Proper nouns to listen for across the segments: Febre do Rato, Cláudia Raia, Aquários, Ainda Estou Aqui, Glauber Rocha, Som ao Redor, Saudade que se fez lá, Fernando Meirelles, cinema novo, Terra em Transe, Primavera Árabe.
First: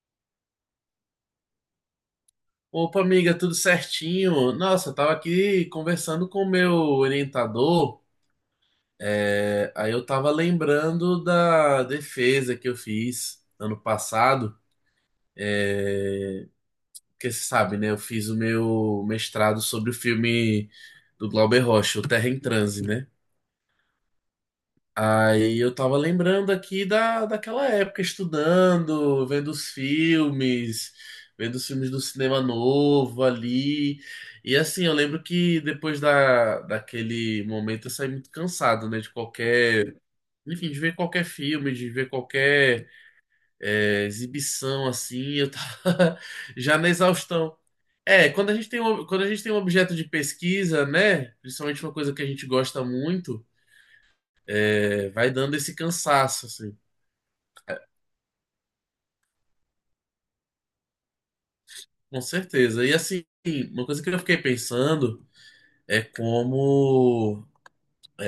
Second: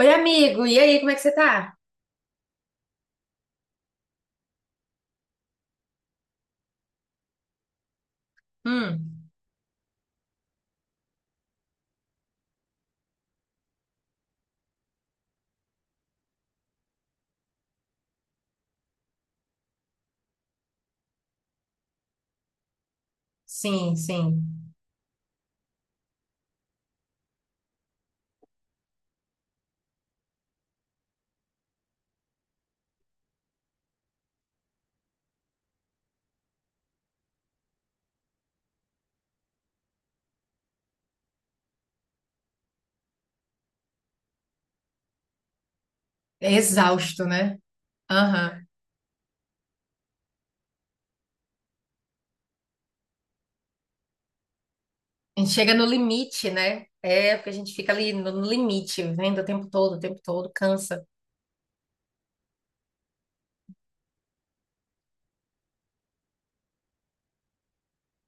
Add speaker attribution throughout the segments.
Speaker 1: Oi, amigo, e aí, como é que você tá?
Speaker 2: Opa, amiga, tudo certinho? Nossa, eu tava aqui conversando com o meu orientador,
Speaker 1: Hum,
Speaker 2: aí eu tava lembrando da defesa que eu fiz ano passado, é, porque você sabe, né? Eu fiz o meu mestrado sobre o filme do Glauber Rocha, O Terra em Transe, né?
Speaker 1: sim.
Speaker 2: Aí eu tava lembrando aqui daquela época, estudando, vendo os filmes do cinema novo ali. E assim, eu lembro que depois daquele momento eu saí muito cansado, né? De qualquer. Enfim, de ver qualquer filme, de ver qualquer exibição, assim, eu tava
Speaker 1: É
Speaker 2: já na
Speaker 1: exausto,
Speaker 2: exaustão.
Speaker 1: né?
Speaker 2: É, quando a
Speaker 1: Aham.
Speaker 2: gente tem um, quando a gente tem um objeto de pesquisa, né? Principalmente uma coisa que a gente gosta muito vai
Speaker 1: A gente
Speaker 2: dando
Speaker 1: chega
Speaker 2: esse
Speaker 1: no
Speaker 2: cansaço,
Speaker 1: limite,
Speaker 2: assim,
Speaker 1: né? É, porque a gente fica ali no limite, vendo o tempo todo, cansa.
Speaker 2: com certeza. E assim, uma coisa que eu fiquei pensando é como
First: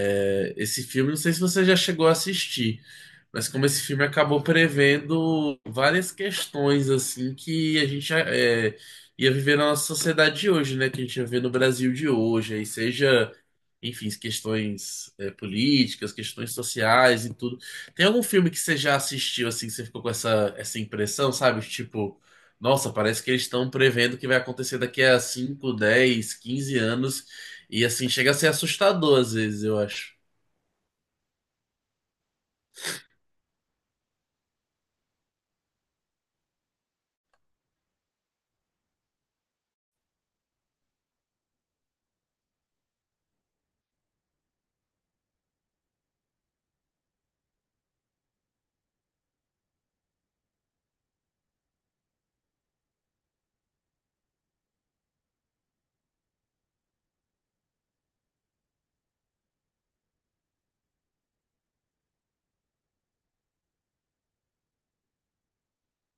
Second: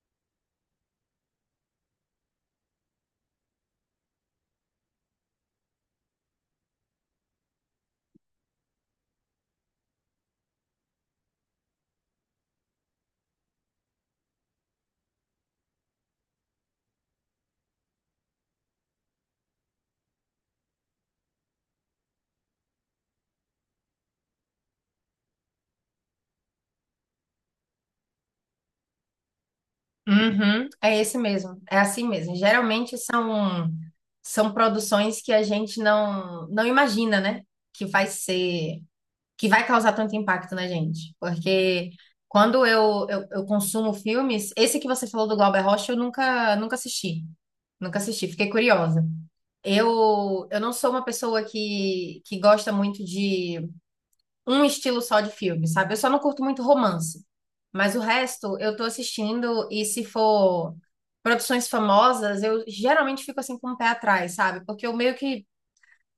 Speaker 2: Esse filme, não sei se você já chegou a assistir, mas como esse filme acabou prevendo várias questões assim que a gente ia viver na nossa sociedade de hoje, né? Que a gente ia ver no Brasil de hoje, aí seja, enfim, questões políticas, questões sociais e tudo. Tem algum filme que você já assistiu assim, que você ficou com essa, essa impressão, sabe? Tipo, nossa, parece que eles estão prevendo o que vai acontecer daqui a 5 10 15 anos, e assim chega a ser assustador às vezes, eu acho.
Speaker 1: Uhum, é esse mesmo. É assim mesmo. Geralmente são produções que a gente não imagina, né? Que vai ser que vai causar tanto impacto na gente. Porque quando eu consumo filmes, esse que você falou do Glauber Rocha, eu nunca, nunca assisti. Nunca assisti, fiquei curiosa. Eu não sou uma pessoa que gosta muito de um estilo só de filme, sabe? Eu só não curto muito romance. Mas o resto eu tô assistindo e se for produções famosas, eu geralmente fico assim com o pé atrás, sabe? Porque eu meio que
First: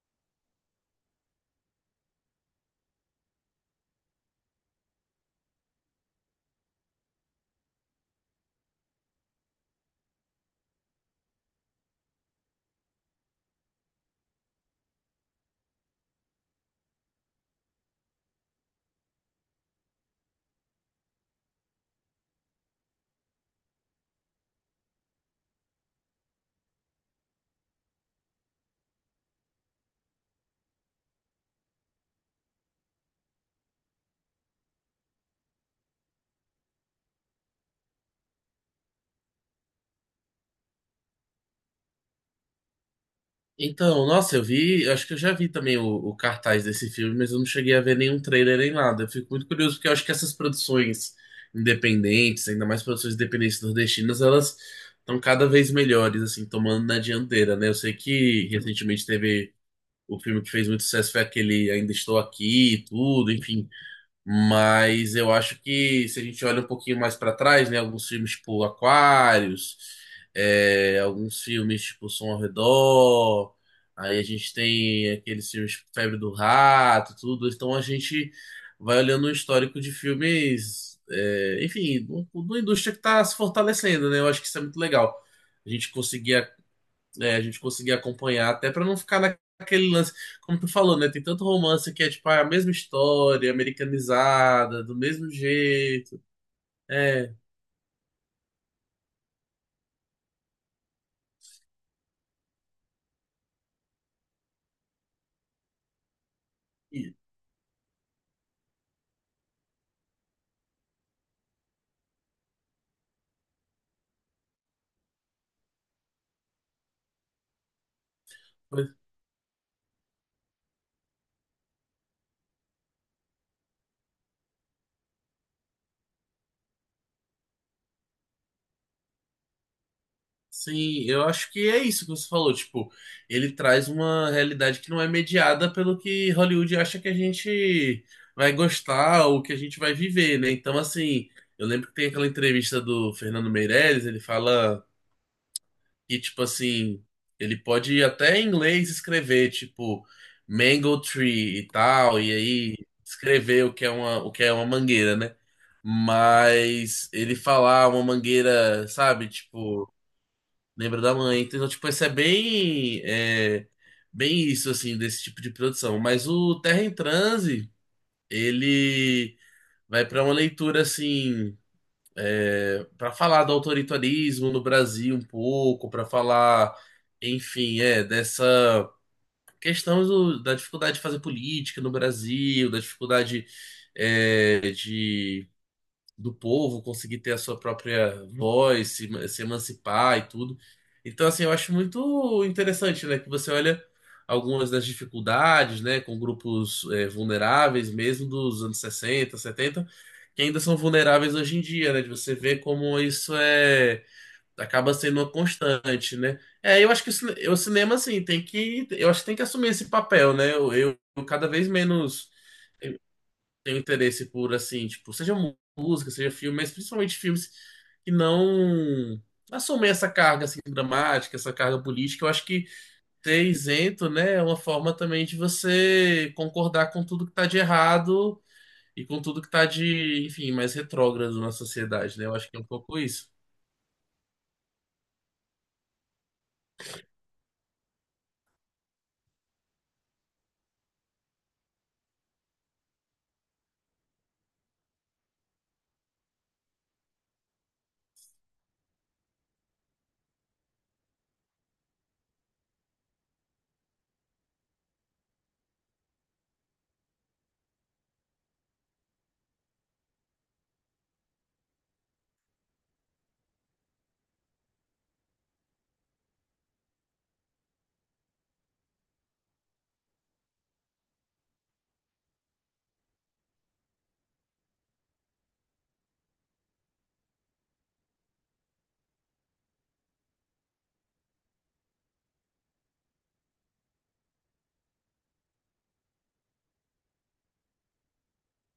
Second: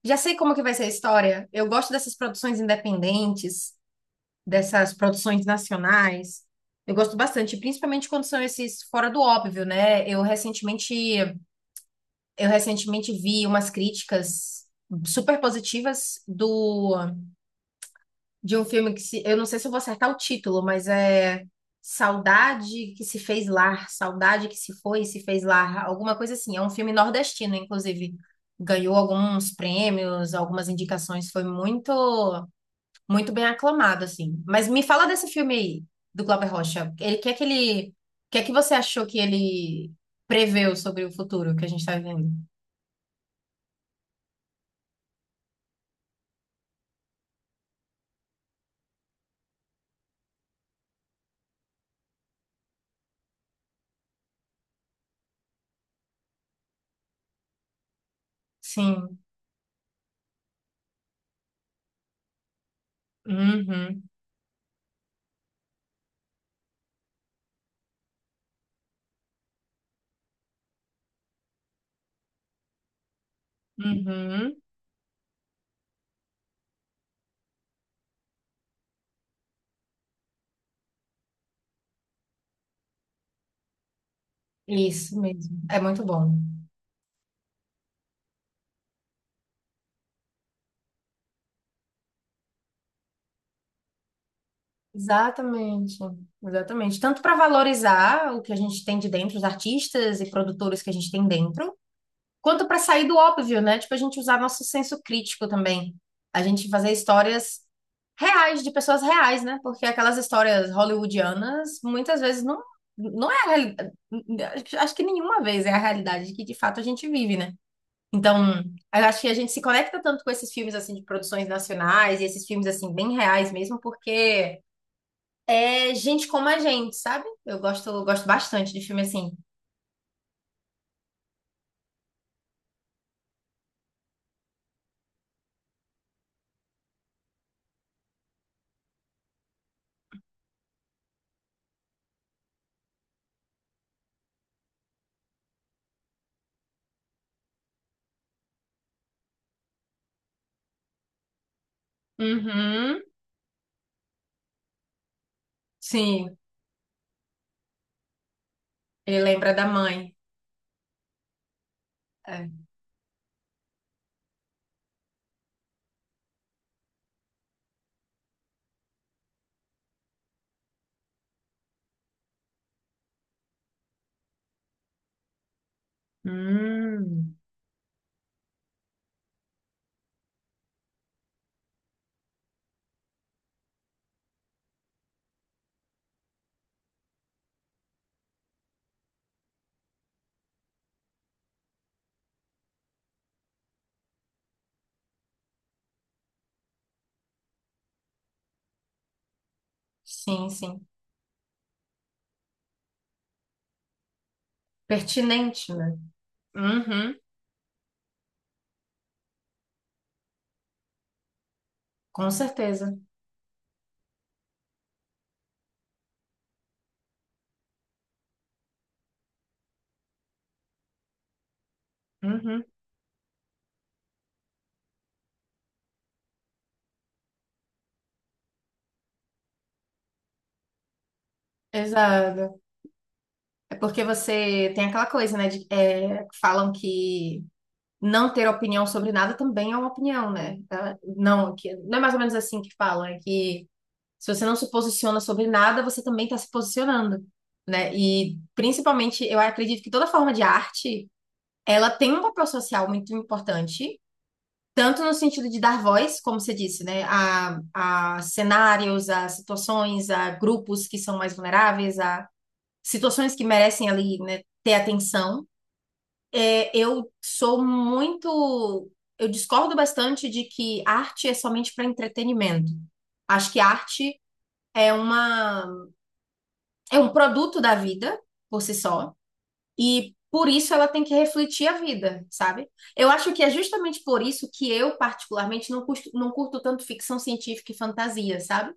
Speaker 1: já sei como que vai ser a história. Eu gosto dessas produções independentes dessas produções nacionais. Eu gosto bastante, principalmente quando são esses fora do óbvio, né? Eu recentemente vi umas críticas super positivas do de um filme que se, eu não sei se eu vou acertar o título, mas é Saudade que se fez lá, Saudade que se foi e se fez lá, alguma coisa assim. É um filme nordestino, inclusive. Ganhou alguns prêmios, algumas indicações, foi muito bem aclamado, assim. Mas me fala desse filme aí, do Glauber Rocha. Ele, que é que ele, o que é que você achou que ele preveu sobre o futuro que a gente está vivendo?
Speaker 2: Então, nossa, eu vi, eu acho que eu já vi também o cartaz desse filme, mas eu não cheguei a ver nenhum trailer nem nada. Eu fico muito curioso porque eu acho que essas produções independentes, ainda mais produções independentes nordestinas, elas estão cada vez melhores, assim, tomando na dianteira, né? Eu sei que recentemente
Speaker 1: Sim.
Speaker 2: teve o filme que fez muito sucesso foi aquele Ainda Estou Aqui e tudo, enfim.
Speaker 1: Uhum.
Speaker 2: Mas eu acho que se a gente olha um pouquinho mais para trás, né, alguns filmes tipo Aquários, é, alguns filmes tipo Som ao Redor, aí a gente
Speaker 1: Uhum.
Speaker 2: tem aqueles filmes tipo Febre do Rato, tudo. Então a gente vai olhando o histórico de filmes, é, enfim, da indústria que está se fortalecendo, né? Eu acho que isso é muito legal.
Speaker 1: Isso mesmo.
Speaker 2: A
Speaker 1: É
Speaker 2: gente
Speaker 1: muito
Speaker 2: conseguir
Speaker 1: bom.
Speaker 2: né, a gente conseguir acompanhar, até para não ficar naquele lance, como tu falou, né? Tem tanto romance que é tipo a mesma história, americanizada, do mesmo
Speaker 1: Exatamente.
Speaker 2: jeito.
Speaker 1: Exatamente. Tanto
Speaker 2: É.
Speaker 1: para valorizar o que a gente tem de dentro, os artistas e produtores que a gente tem dentro, quanto para sair do óbvio, né? Tipo, a gente usar nosso senso crítico também. A gente fazer
Speaker 2: e-
Speaker 1: histórias reais, de pessoas reais, né? Porque aquelas histórias hollywoodianas muitas vezes não é a realidade. Acho que nenhuma vez é a realidade que de fato a gente vive, né? Então, eu acho que a gente se conecta tanto com esses filmes assim de produções nacionais e esses filmes assim bem reais mesmo, porque é gente como a gente, sabe? Eu gosto, gosto bastante de filme assim.
Speaker 2: Sim, eu acho que é isso que você falou, tipo, ele traz uma realidade que não é mediada pelo que Hollywood acha que a gente vai gostar ou que a gente vai viver, né? Então, assim, eu lembro que tem aquela entrevista do Fernando Meirelles, ele fala E, tipo assim, ele pode até em inglês escrever, tipo, mango tree e tal, e aí
Speaker 1: Uhum,
Speaker 2: escrever o que é uma, o que é uma mangueira, né?
Speaker 1: sim,
Speaker 2: Mas ele falar uma mangueira,
Speaker 1: ele
Speaker 2: sabe?
Speaker 1: lembra da
Speaker 2: Tipo,
Speaker 1: mãe.
Speaker 2: lembra da mãe. Então, tipo, isso
Speaker 1: É.
Speaker 2: é, bem isso, assim, desse tipo de produção. Mas o Terra em Transe, ele vai pra uma leitura, assim para falar do autoritarismo no Brasil um pouco, para falar,
Speaker 1: Hum,
Speaker 2: enfim, dessa questão da dificuldade de fazer política no Brasil, da dificuldade de do povo, conseguir ter a sua própria voz, se, se emancipar e tudo. Então, assim, eu acho muito interessante, né, que você olha algumas das dificuldades, né, com grupos vulneráveis mesmo dos anos 60, 70, que
Speaker 1: sim,
Speaker 2: ainda são
Speaker 1: sim.
Speaker 2: vulneráveis hoje em dia, né, de você ver como isso é acaba sendo uma
Speaker 1: Pertinente, né?
Speaker 2: constante, né? É, eu acho que
Speaker 1: Uhum,
Speaker 2: o cinema, assim, tem que, eu acho que tem que assumir esse papel, né? Eu cada vez
Speaker 1: com
Speaker 2: menos
Speaker 1: certeza.
Speaker 2: tenho interesse por, assim, tipo, seja música, seja filme, mas principalmente filmes que não assumem essa carga, assim, dramática, essa carga política. Eu acho
Speaker 1: Uhum,
Speaker 2: que ser isento, né, é uma forma também de você concordar com tudo que tá de errado e com tudo que tá de, enfim, mais retrógrado na sociedade, né? Eu acho que é
Speaker 1: exato.
Speaker 2: um pouco isso.
Speaker 1: É porque você tem aquela coisa, né? Falam que não ter opinião sobre nada também é uma opinião, né? Tá? Não é mais ou menos assim que falam, é que se você não se posiciona sobre nada, você também está se posicionando, né? E principalmente, eu acredito que toda forma de arte, ela tem um papel social muito importante. Tanto no sentido de dar voz, como você disse, né, a cenários, a situações, a grupos que são mais vulneráveis, a situações que merecem ali, né, ter atenção. É, eu sou muito, eu discordo bastante de que arte é somente para entretenimento. Acho que arte é é um produto da vida por si só. E por isso ela tem que refletir a vida, sabe? Eu acho que é justamente por isso que eu, particularmente, não curto tanto ficção científica e fantasia, sabe?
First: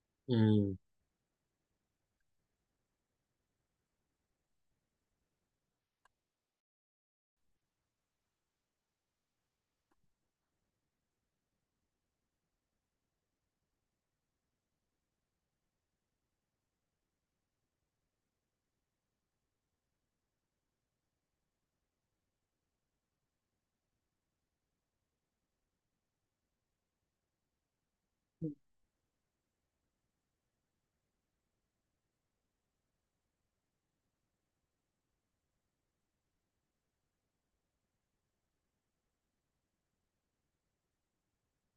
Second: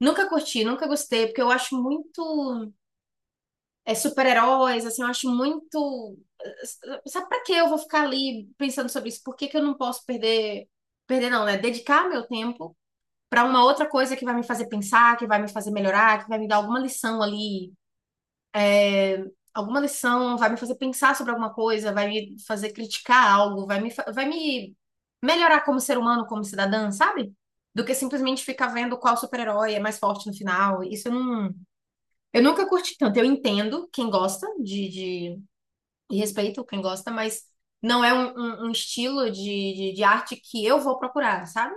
Speaker 1: Nunca curti,
Speaker 2: Hum.
Speaker 1: nunca gostei, porque eu acho super-heróis, assim, eu acho muito. Sabe pra que eu vou ficar ali pensando sobre isso? Por que que eu não posso perder. Perder não, né? Dedicar meu tempo para uma outra coisa que vai me fazer pensar, que vai me fazer melhorar, que vai me dar alguma lição, vai me fazer pensar sobre alguma coisa, vai me fazer criticar algo, vai me melhorar como ser humano, como cidadã, sabe? Do que simplesmente ficar vendo qual super-herói é mais forte no final. Isso eu não. Eu nunca curti tanto. Eu entendo quem gosta de e respeito quem gosta, mas não é um estilo de arte que eu vou procurar, sabe?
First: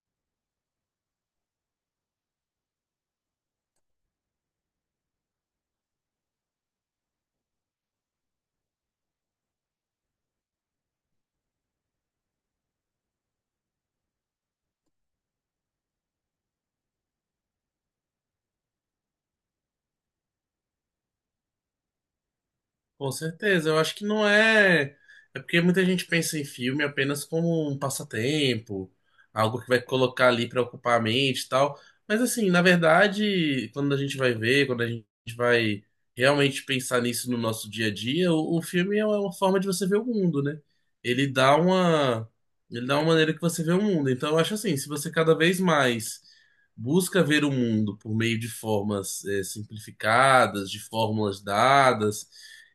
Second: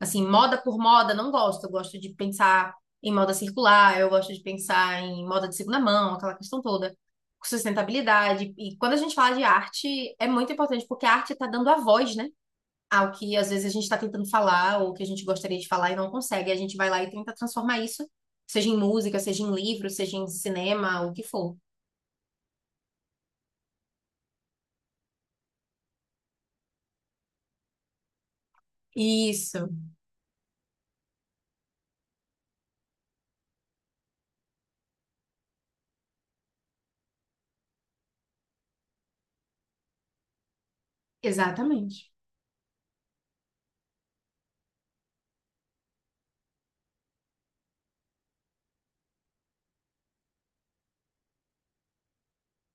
Speaker 1: Assim, moda por moda, não gosto. Eu gosto de pensar em moda circular, eu gosto de pensar em moda de segunda mão, aquela questão toda. Sustentabilidade. E quando a gente fala de arte, é muito importante, porque a arte está dando a voz, né? Ao que às vezes a gente está tentando falar, ou que a gente gostaria de falar e não consegue. A gente vai lá e tenta transformar isso, seja em música, seja em livro, seja em cinema, o que for.
Speaker 2: Com certeza, eu acho que não é. É porque muita gente pensa em filme apenas como um passatempo, algo
Speaker 1: Isso,
Speaker 2: que vai colocar ali para ocupar a mente e tal. Mas assim, na verdade, quando a gente vai ver, quando a gente vai realmente pensar nisso no nosso dia a dia, o filme é uma forma de você ver o mundo, né? Ele dá
Speaker 1: exatamente.
Speaker 2: uma, ele dá uma maneira que você vê o mundo. Então, eu acho assim, se você cada vez mais busca ver o mundo por meio de formas, simplificadas, de fórmulas dadas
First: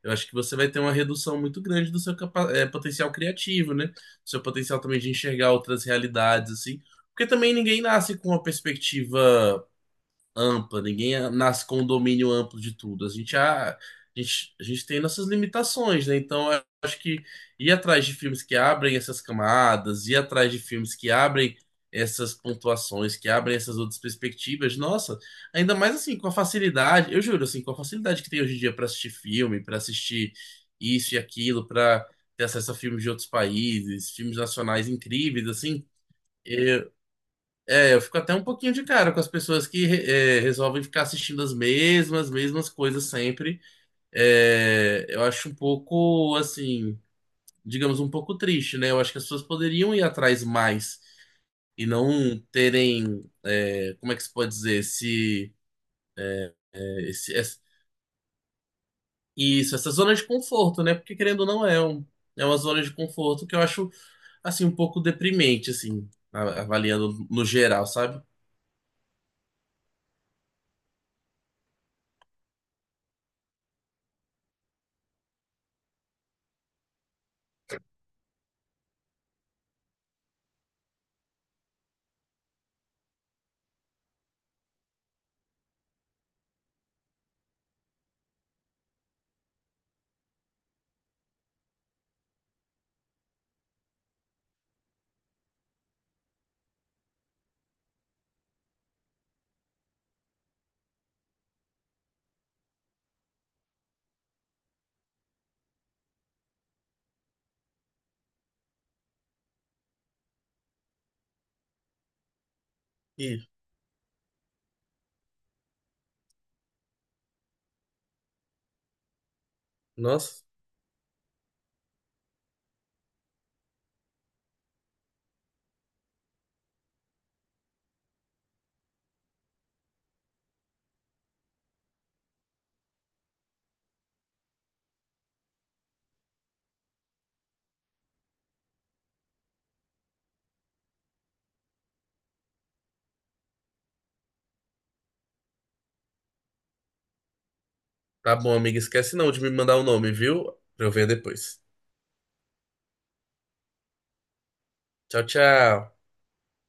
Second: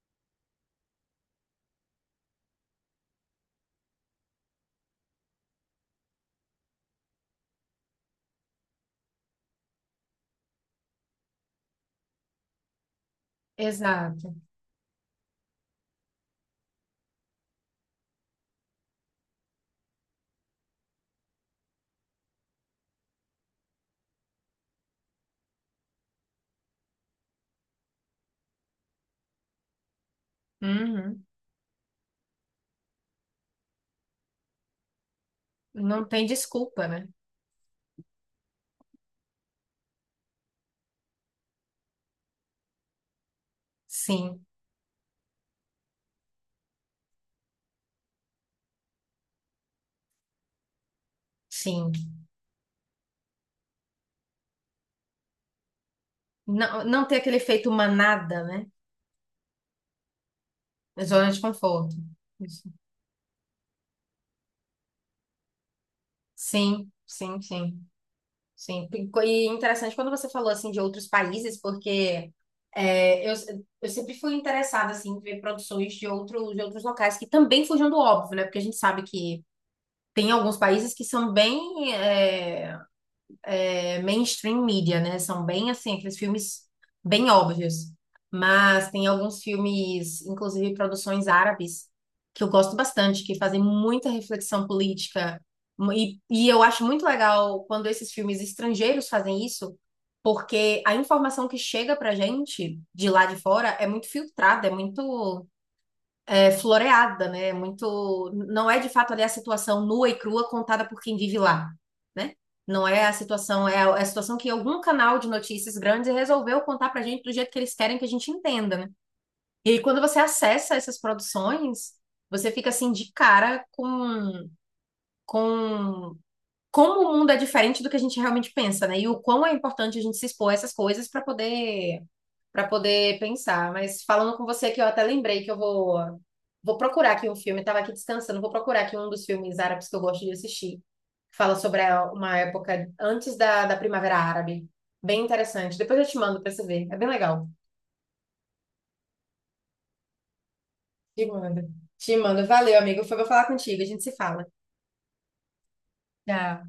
Speaker 2: eu acho que você vai ter uma redução muito grande do seu potencial criativo, né? Do seu potencial também de enxergar outras realidades, assim. Porque também ninguém nasce com uma perspectiva ampla, ninguém nasce com um domínio amplo de tudo. A gente,
Speaker 1: Exato.
Speaker 2: a gente tem nossas limitações, né? Então, eu acho que ir atrás de filmes que abrem essas camadas, ir atrás de filmes que abrem essas pontuações, que abrem essas outras perspectivas, nossa, ainda mais assim, com a facilidade, eu juro, assim, com a facilidade que tem hoje em dia para assistir filme, para assistir isso e
Speaker 1: Uhum.
Speaker 2: aquilo, para ter acesso a filmes de outros países, filmes nacionais incríveis, assim.
Speaker 1: Não tem desculpa, né?
Speaker 2: É, eu fico até um pouquinho de cara com as pessoas que resolvem ficar assistindo as mesmas coisas sempre.
Speaker 1: Sim,
Speaker 2: É, eu acho um pouco, assim, digamos, um pouco triste, né? Eu acho que as pessoas poderiam ir atrás mais e
Speaker 1: sim.
Speaker 2: não terem, é, como é que se pode dizer, esse,
Speaker 1: Não, não
Speaker 2: é,
Speaker 1: ter
Speaker 2: esse-
Speaker 1: aquele
Speaker 2: essa-
Speaker 1: efeito manada, né?
Speaker 2: isso, essa zona de conforto, né?
Speaker 1: É
Speaker 2: Porque
Speaker 1: zona de
Speaker 2: querendo ou não é
Speaker 1: conforto.
Speaker 2: um, é uma
Speaker 1: Isso.
Speaker 2: zona de conforto que eu acho, assim, um pouco deprimente, assim,
Speaker 1: Sim,
Speaker 2: avaliando
Speaker 1: sim,
Speaker 2: no
Speaker 1: sim,
Speaker 2: geral, sabe?
Speaker 1: sim. E interessante quando você falou assim de outros países, porque é, eu, eu sempre fui interessada assim em ver produções de outros locais que também fujam do óbvio, né? Porque a gente sabe que tem alguns países que são bem mainstream media, né? São bem assim, aqueles filmes bem óbvios. Mas tem alguns filmes, inclusive produções árabes, que eu gosto bastante, que fazem muita reflexão política. E eu acho muito legal quando esses filmes estrangeiros fazem isso, porque a informação que chega pra gente de lá de fora é muito filtrada, é muito floreada, né? É muito, não é de fato ali a situação nua e crua contada por quem vive lá, né? Não é a
Speaker 2: E,
Speaker 1: situação, é é a situação que algum canal de notícias grande resolveu contar pra gente do jeito que eles querem que a gente entenda, né? E aí, quando você
Speaker 2: nossa.
Speaker 1: acessa essas produções, você fica assim de cara com como o mundo é diferente do que a gente realmente pensa, né? E o quão é importante a gente se expor a essas coisas para poder pensar. Mas falando com você que eu até lembrei que eu vou vou procurar aqui um filme, estava aqui descansando, vou procurar aqui um dos filmes árabes que eu gosto de assistir. Fala sobre uma época antes da Primavera Árabe. Bem interessante. Depois eu te mando para você ver. É bem legal.
Speaker 2: Tá bom, amiga. Esquece não de me mandar o nome, viu? Pra eu ver
Speaker 1: Te
Speaker 2: depois.
Speaker 1: mando. Te mando. Valeu, amigo. Foi bom falar contigo. A gente se fala.
Speaker 2: Tchau, tchau.
Speaker 1: Tchau.